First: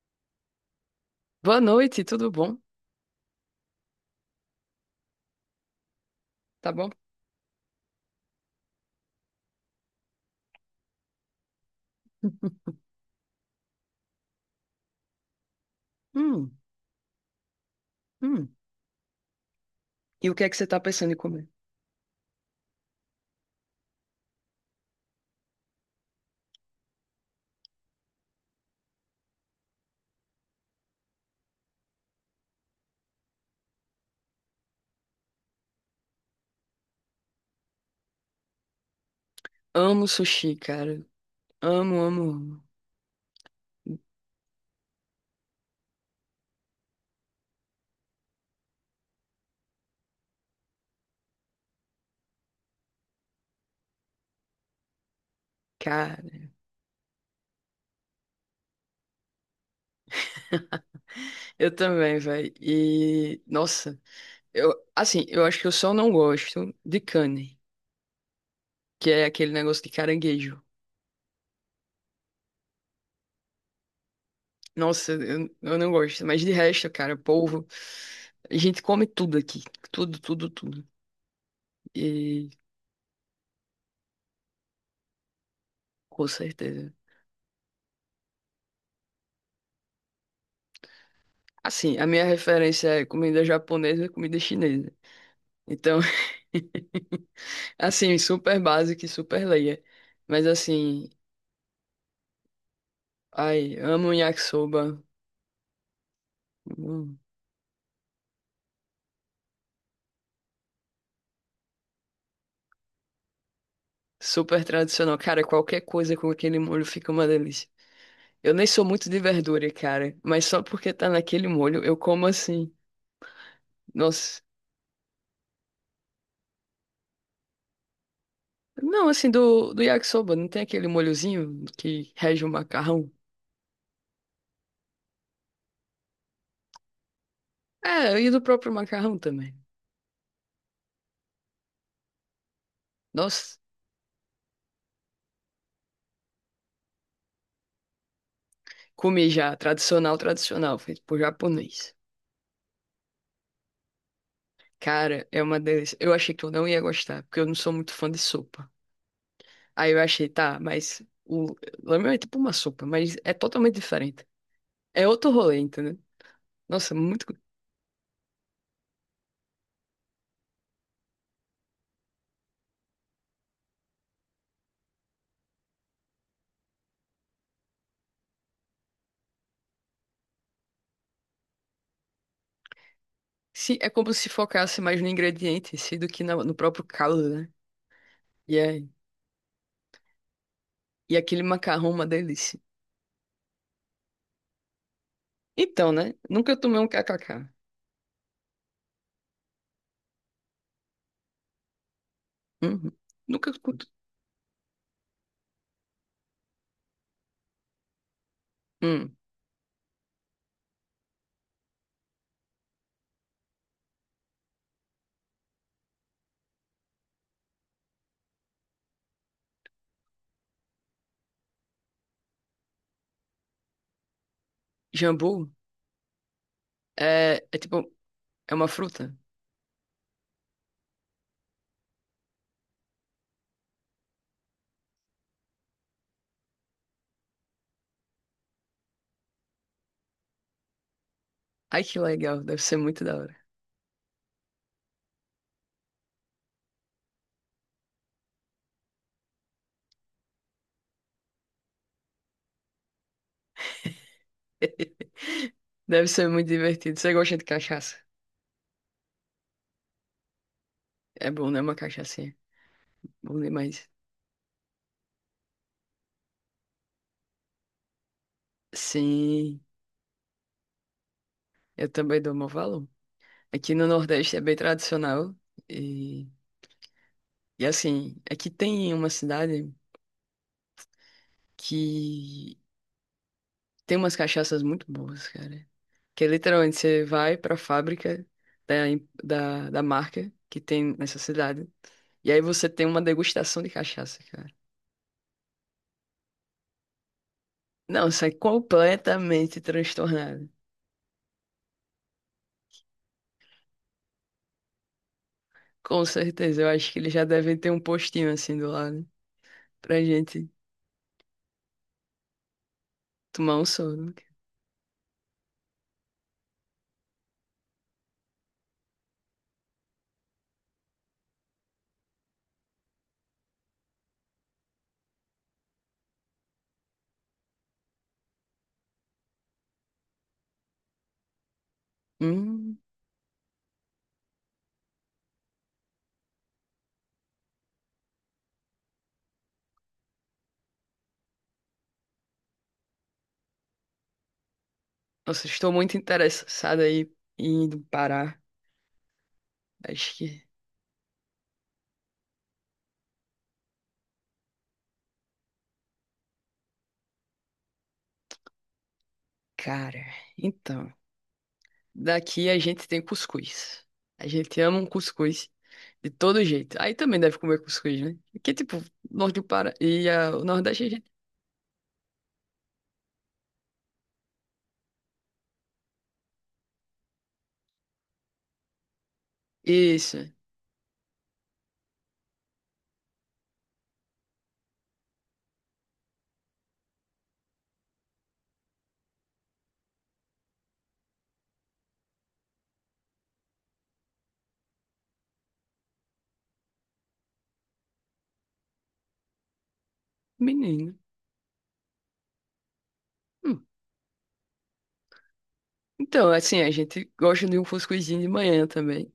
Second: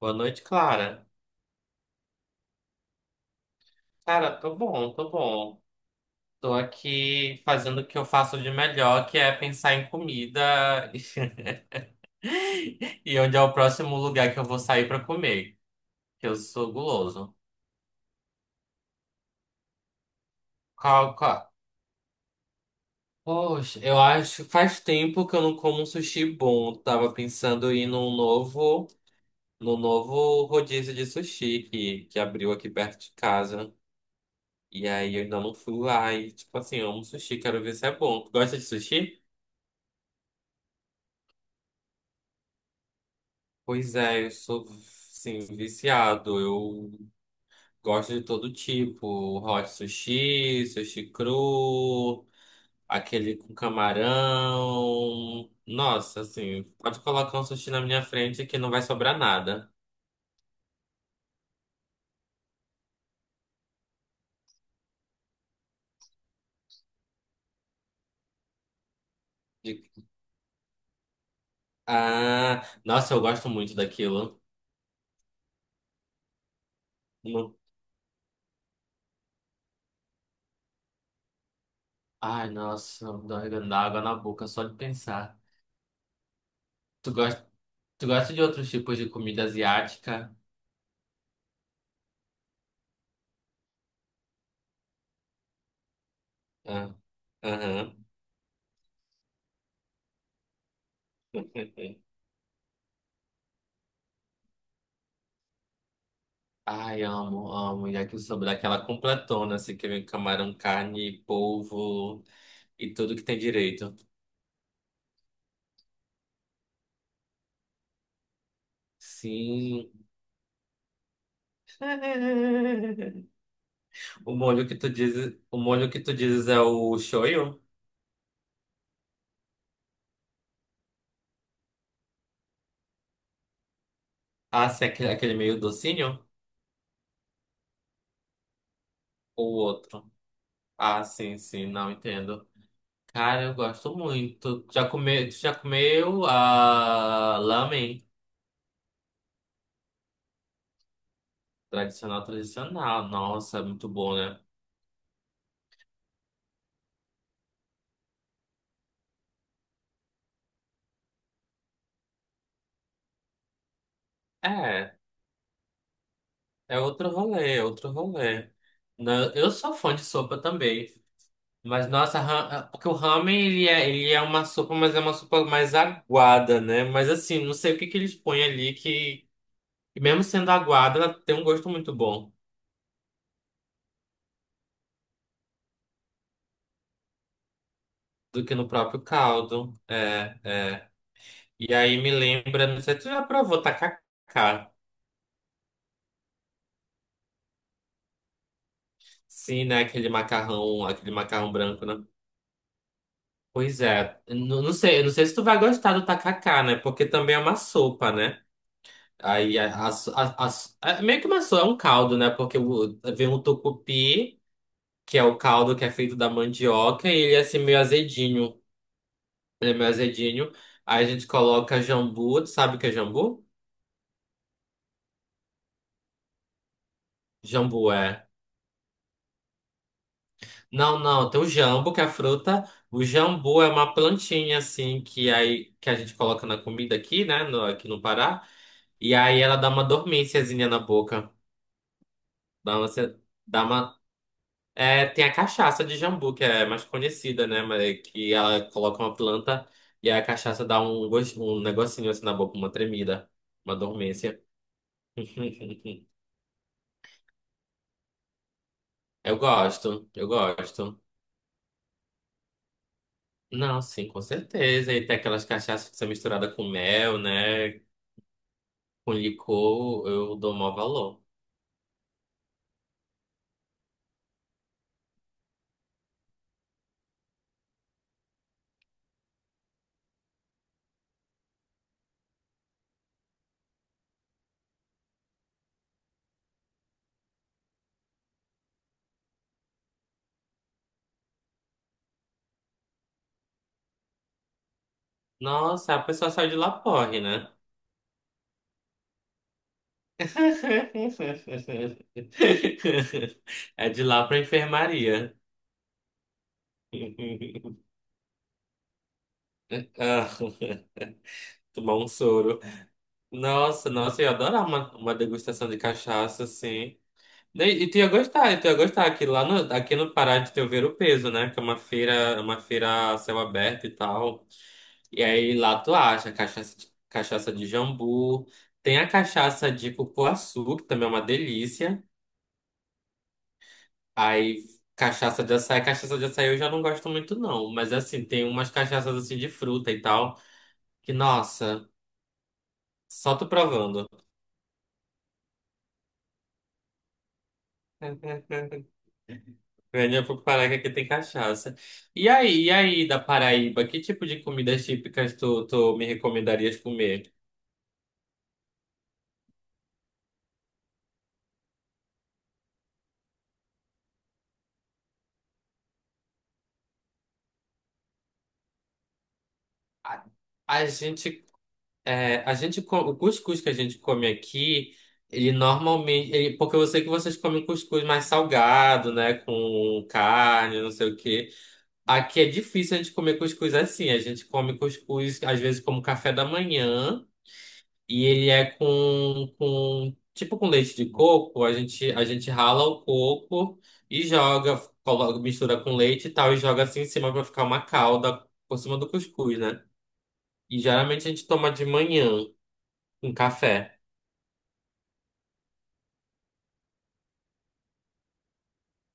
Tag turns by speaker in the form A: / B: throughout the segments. A: Boa noite, Clara.
B: Boa noite, tudo bom?
A: Cara, tô bom, tô bom. Tô
B: Tá bom?
A: aqui fazendo o que eu faço de melhor, que é pensar em comida e onde é o próximo lugar que eu vou sair pra comer, que eu
B: Hum,
A: sou guloso.
B: hum. E o que é que você tá pensando
A: Qual,
B: em
A: qual?
B: comer?
A: Poxa, eu acho faz tempo que eu não como um sushi bom. Tava pensando em ir num novo rodízio de sushi que abriu aqui perto de casa. E aí eu ainda não fui lá. E, tipo assim, eu amo sushi, quero ver se é bom. Tu gosta de sushi?
B: Amo sushi, cara. Amo, amo, amo.
A: Pois é, eu sou, sim, viciado. Eu gosto de todo tipo. Hot sushi, sushi cru, aquele com camarão.
B: Cara,
A: Nossa, assim, pode colocar um sushi na minha frente que não vai sobrar nada.
B: eu também, velho. E, nossa, eu, assim, eu acho que eu só não gosto de carne, que é aquele negócio
A: De-
B: de caranguejo.
A: Ah, nossa, eu gosto muito daquilo.
B: Nossa, eu não gosto. Mas de resto, cara,
A: Não-
B: polvo. A gente come tudo aqui. Tudo, tudo, tudo.
A: Ai,
B: E
A: nossa, dá água na boca só de pensar.
B: com certeza.
A: Tu gosta, tu gosta de outros tipos de comida asiática?
B: Assim, a minha referência é comida japonesa e comida chinesa. Então,
A: Ah, aham.
B: assim, super básico e super leia. Mas assim, ai, amo yakisoba.
A: Ai,
B: Hum.
A: amo, amo. Yakisoba, daquela completona, assim, que vem camarão, carne, polvo e tudo que tem direito.
B: Super tradicional. Cara, qualquer coisa com aquele molho fica uma delícia. Eu nem sou muito de verdura,
A: Sim.
B: cara. Mas só porque tá naquele molho, eu como assim. Nossa.
A: O molho que tu dizes é o shoyu?
B: Não, assim, do yakisoba, não tem aquele molhozinho que rege o macarrão?
A: Ah, sim, aquele meio docinho?
B: É, e do próprio macarrão também.
A: Ou outro? Ah, sim, sim, não entendo. Cara, eu
B: Nossa,
A: gosto muito. Já comeu a lamen?
B: comi já, tradicional, tradicional, feito por japonês.
A: Tradicional, tradicional. Nossa, é muito bom, né?
B: Cara, é uma delícia. Eu achei que eu não ia gostar, porque eu não sou muito fã de sopa. Aí eu achei, tá, mas o ramen é tipo uma sopa, mas é totalmente diferente.
A: É.
B: É outro rolê, entendeu?
A: É
B: Nossa,
A: outro
B: muito...
A: rolê, é outro rolê. Eu sou fã de sopa também. Mas, nossa, porque o ramen, ele é uma sopa, mas é uma sopa mais aguada, né? Mas, assim, não sei o que que eles põem ali que mesmo sendo aguada, ela tem um gosto muito bom
B: Se, é como se focasse mais no ingrediente, em si do que na- no próprio caldo, né?
A: do que
B: E,
A: no
B: é,
A: próprio caldo. É, é.
B: e aquele
A: E
B: macarrão, é
A: aí
B: uma
A: me
B: delícia.
A: lembra, não sei, se tu já provou tacacá?
B: Então, né? Nunca tomei um kkk.
A: Sim, né? Aquele macarrão branco, né?
B: Uhum. Nunca. Cu-
A: Pois é. Não, não sei se tu vai gostar do tacacá, né? Porque também é uma sopa, né?
B: hum.
A: Aí a, as a- é meio que uma só é um caldo, né? Vem um tucupi, que é o caldo que é feito da mandioca, e ele é assim meio azedinho. Ele é meio azedinho. Aí a gente coloca jambu, tu sabe o que é jambu?
B: Jambu é, é tipo,
A: Jambu é.
B: é uma fruta.
A: Não, não, tem o jambo, que é a fruta. O jambu é uma plantinha, assim, que aí que a gente coloca na comida aqui, né? No, aqui no Pará. E aí ela dá uma dormênciazinha na boca.
B: Ai, que legal. Deve ser
A: Dá uma,
B: muito da hora.
A: dá uma, É, tem a cachaça de jambu, que é mais conhecida, né? Mas que ela coloca uma planta e a cachaça dá um, gosto, um negocinho assim na boca, uma tremida, uma dormência.
B: Deve ser muito divertido. Você gosta de cachaça?
A: Eu gosto, eu gosto.
B: É bom, né? Uma cachaçinha. Bom
A: Não,
B: demais.
A: sim, com certeza. E tem aquelas cachaças que são misturadas com mel, né? Com
B: Sim,
A: licor, eu dou maior valor.
B: eu também dou meu valor. Aqui no Nordeste é bem tradicional. E, e assim, aqui tem uma cidade que tem umas cachaças muito boas, cara. Que é literalmente você vai para a fábrica da, em- da, da marca que tem nessa cidade. E aí você tem uma degustação de cachaça, cara.
A: Nossa, a pessoa saiu de lá porre, né?
B: Não, sai completamente transtornado.
A: É de lá pra enfermaria.
B: Com certeza, eu acho que eles já devem ter um postinho assim do lado pra
A: Ah,
B: gente
A: tomar um soro.
B: tomar um
A: Nossa,
B: soro.
A: nossa, eu ia adorar uma degustação de cachaça, assim. E tu ia gostar, e tu ia gostar. Aqui no Pará de teu ver o peso, né? Que é uma feira a céu aberto e tal. E aí lá tu acha cachaça, cachaça de jambu. Tem a cachaça de cupuaçu, que também é uma delícia.
B: Hum,
A: Aí cachaça de açaí. Cachaça de açaí eu já não gosto muito, não. Mas assim, tem umas cachaças assim de fruta e tal. Que, nossa, só tu provando.
B: nossa, estou muito interessado aí em indo Pará. Acho
A: Velho, eu vou
B: que,
A: parar que aqui tem cachaça. Da Paraíba, que tipo de comidas típicas tu me recomendarias comer?
B: cara, então, daqui a gente tem cuscuz. A gente ama um cuscuz. De todo jeito. Aí também deve comer cuscuz, né? Que tipo, norte do Pará e
A: A,
B: ah, o Nordeste
A: a
B: a gente...
A: gente, é, a gente, co- o cuscuz que a gente come aqui, ele normalmente, porque eu sei que vocês comem cuscuz mais salgado, né, com
B: Isso,
A: carne, não sei o quê. Aqui é difícil a gente comer cuscuz assim, a gente come cuscuz às vezes como café da manhã. E ele é com tipo com leite de coco, a gente rala o coco e joga, mistura com leite e tal e joga assim em cima pra ficar uma calda por cima do cuscuz, né? E
B: menino.
A: geralmente a gente toma de manhã com
B: Hum.
A: café.
B: Então, assim, a gente gosta de um cuscuzinho de manhã também.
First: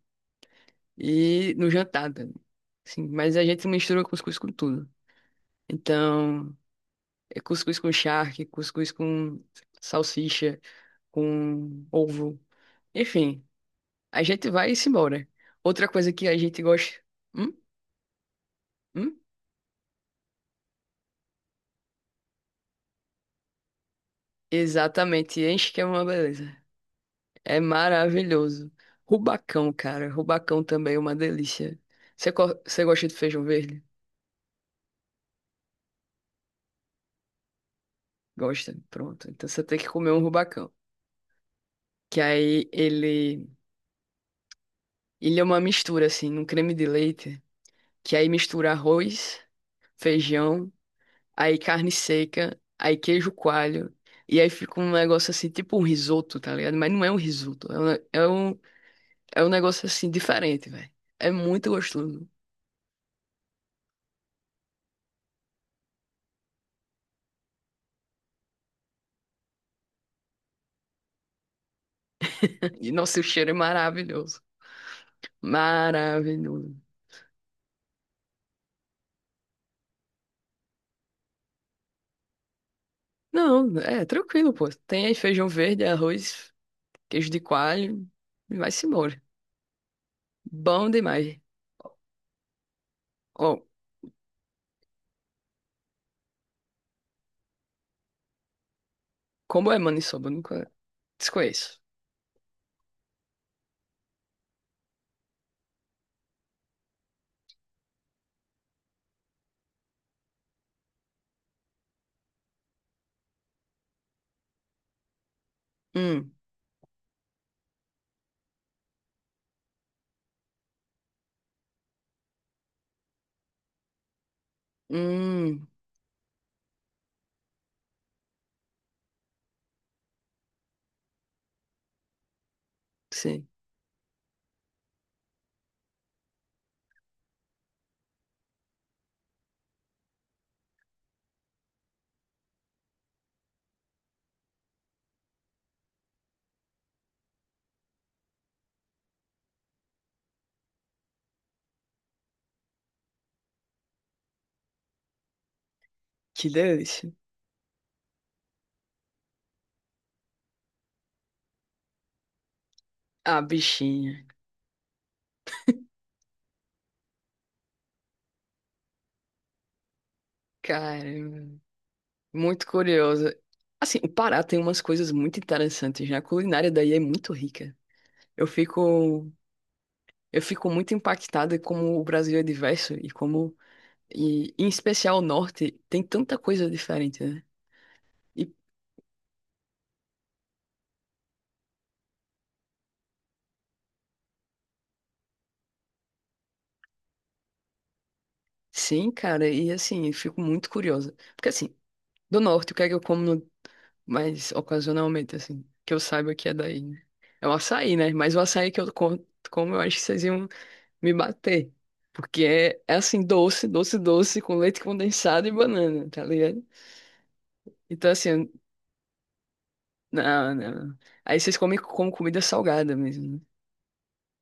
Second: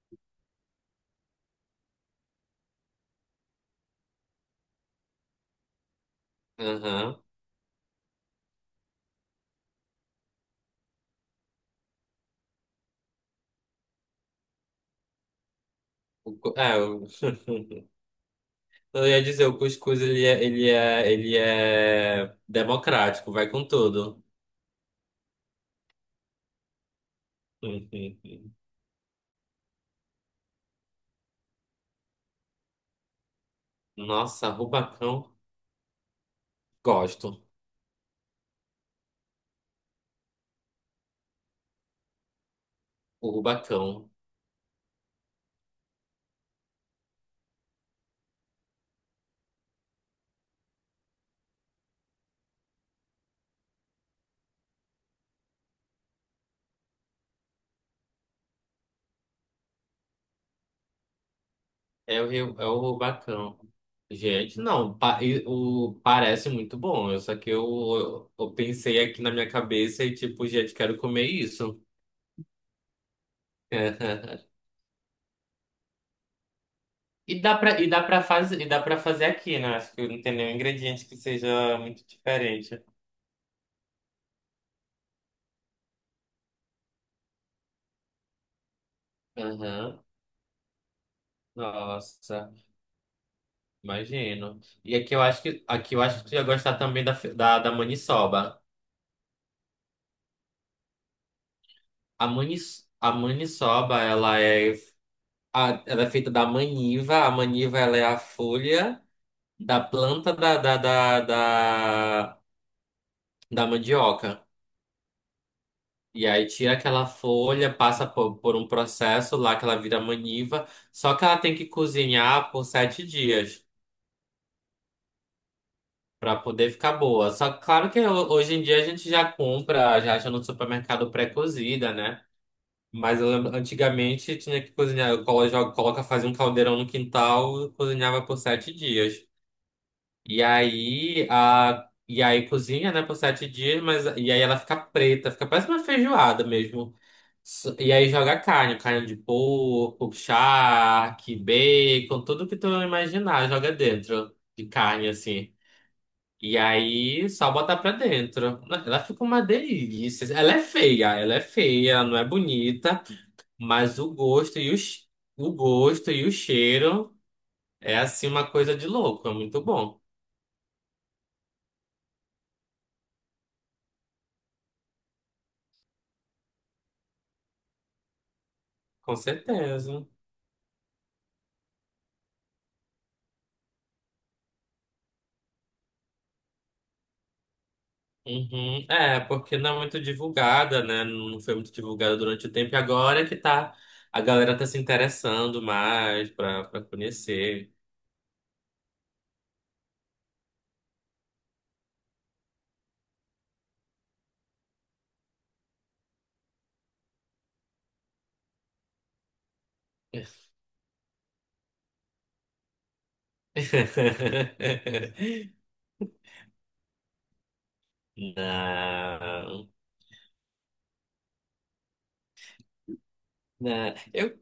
B: E no jantar também. Sim, mas a gente mistura cuscuz com tudo. Então,
A: Aham.
B: é cuscuz com charque, cuscuz com salsicha, com ovo. Enfim, a gente vai e se embora. Outra coisa que
A: O
B: a
A: cu-
B: gente
A: É,
B: gosta...
A: o-
B: Hum?
A: eu
B: Hum?
A: ia dizer, o cuscuz ele é democrático, vai com tudo.
B: Exatamente, enche que é uma beleza. É
A: Uhum.
B: maravilhoso. Rubacão, cara. Rubacão também é uma delícia. Você, co- você gosta de feijão verde?
A: Nossa, rubacão, gosto.
B: Gosta. Pronto. Então você tem que comer um rubacão. Que aí
A: O
B: ele,
A: rubacão.
B: ele é uma mistura, assim, num creme de leite. Que aí mistura arroz, feijão, aí carne seca, aí queijo coalho. E aí fica um negócio assim, tipo um risoto, tá ligado? Mas não é um risoto. É um, ne- é um negócio assim, diferente, velho. É muito
A: É o
B: gostoso.
A: Rio, é o Rubacão. Gente, não, pa- e- o, parece muito bom. Só que eu pensei aqui na minha cabeça e tipo, gente, quero comer isso.
B: E nosso cheiro é maravilhoso. Maravilhoso.
A: E dá pra fazer aqui, né? Acho que não tem nenhum ingrediente que seja muito diferente.
B: Não, é tranquilo, pô. Tem aí feijão verde, arroz, queijo de coalho e vai-se embora.
A: Aham.
B: Bom demais.
A: Nossa,
B: Ó,
A: imagino. E aqui eu acho que tu ia gostar também da maniçoba.
B: como é maniçoba? Eu nunca, desconheço.
A: A maniçoba, ela é feita da maniva. A maniva ela é a folha da planta da, da mandioca. E
B: Hum,
A: aí tira aquela folha, passa por um processo lá que ela vira maniva. Só que ela tem que cozinhar por 7 dias
B: hum,
A: para poder ficar boa. Só que claro que hoje em dia a gente já compra, já acha no supermercado pré-cozida, né? Mas eu
B: sim.
A: lembro, antigamente tinha que cozinhar. Coloca, fazia um caldeirão no quintal, cozinhava por 7 dias. E aí cozinha, né, por 7 dias, mas e aí ela fica preta, fica parece uma feijoada mesmo. E aí joga carne, carne de porco, charque, bacon, tudo que tu imaginar, joga dentro de carne assim.
B: Que
A: E
B: delícia.
A: aí só botar pra dentro. Ela fica uma delícia. Ela é feia, ela é feia, ela não é bonita,
B: Ah,
A: mas
B: bichinha.
A: o gosto e o cheiro é assim uma coisa de louco, é muito bom,
B: Caramba. Muito curiosa. Assim, o Pará tem umas coisas muito interessantes, né? A culinária daí é muito rica. Eu
A: com
B: fico,
A: certeza.
B: eu fico muito impactada como o Brasil é diverso e como, e, em especial o norte, tem tanta coisa diferente, né? E
A: Uhum. É, porque não é muito divulgada, né? Não foi muito divulgada durante o tempo. E agora é que tá. A galera tá se interessando mais pra conhecer.
B: sim, cara, e assim, eu fico muito curiosa. Porque assim, do norte, o que é que eu como no- mais ocasionalmente, assim, que eu saiba que é daí, né? É o açaí, né? Mas o açaí que eu co- como, eu acho que vocês iam me bater. Porque é, é assim, doce, doce, doce, com leite condensado e banana, tá ligado? Então, assim,
A: Não,
B: não, não. Aí vocês comem como comida salgada mesmo, né?
A: não. Eu,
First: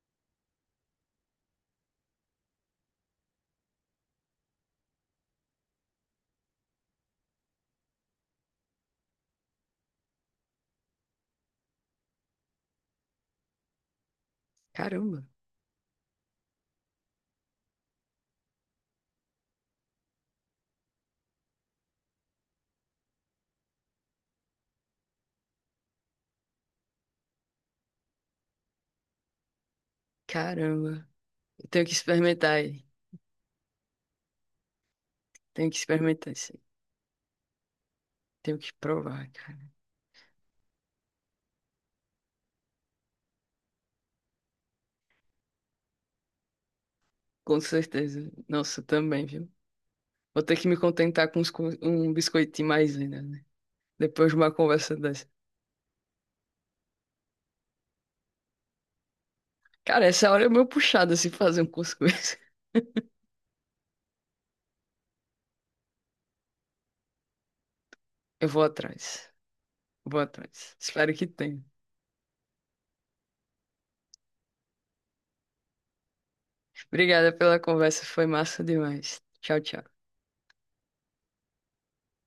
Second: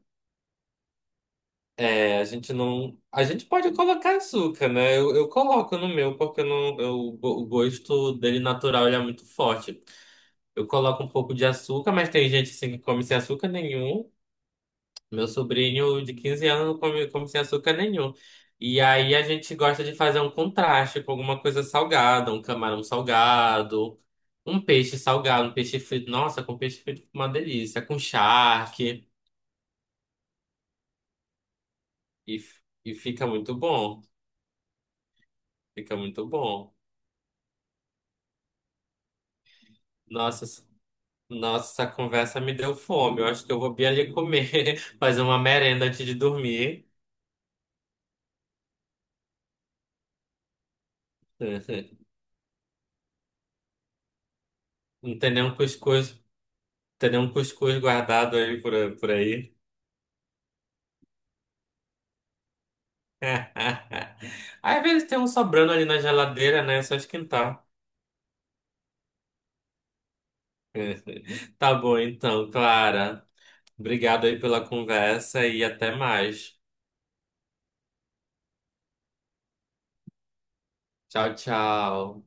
A: é, A gente não. A gente pode colocar açúcar, né? Eu coloco no meu, porque eu não, eu, o gosto dele natural ele é muito forte. Eu coloco um pouco de açúcar, mas tem gente assim que come sem açúcar nenhum.
B: Caramba,
A: Meu sobrinho de 15 anos come sem açúcar nenhum. E aí a gente gosta de fazer um contraste com alguma coisa salgada, um camarão salgado, um peixe frito. Nossa, com peixe frito fica uma delícia, com charque.
B: caramba. Eu tenho que
A: E,
B: experimentar
A: f-
B: aí.
A: e fica muito bom.
B: Tenho que
A: Fica muito
B: experimentar isso aí.
A: bom.
B: Tenho que provar, cara.
A: Nossa, s- nossa, essa conversa me deu fome. Eu acho que eu vou bem ali comer, fazer uma merenda antes de dormir.
B: Com certeza. Nossa, também, viu? Vou ter que me contentar com uns co- um biscoitinho mais ainda, né? Depois de uma conversa
A: Não
B: dessa.
A: tem nenhum cuscuz, tem nenhum cuscuz guardado aí por aí.
B: Cara, essa hora é meio puxada se fazer um cuscuz.
A: Às vezes tem um sobrando ali na geladeira, né? É só esquentar.
B: Eu vou atrás. Vou atrás. Espero que tenha.
A: Tá bom, então, Clara. Obrigado aí pela conversa e até mais.
B: Obrigada pela conversa, foi massa demais. Tchau, tchau.
A: Tchau, tchau.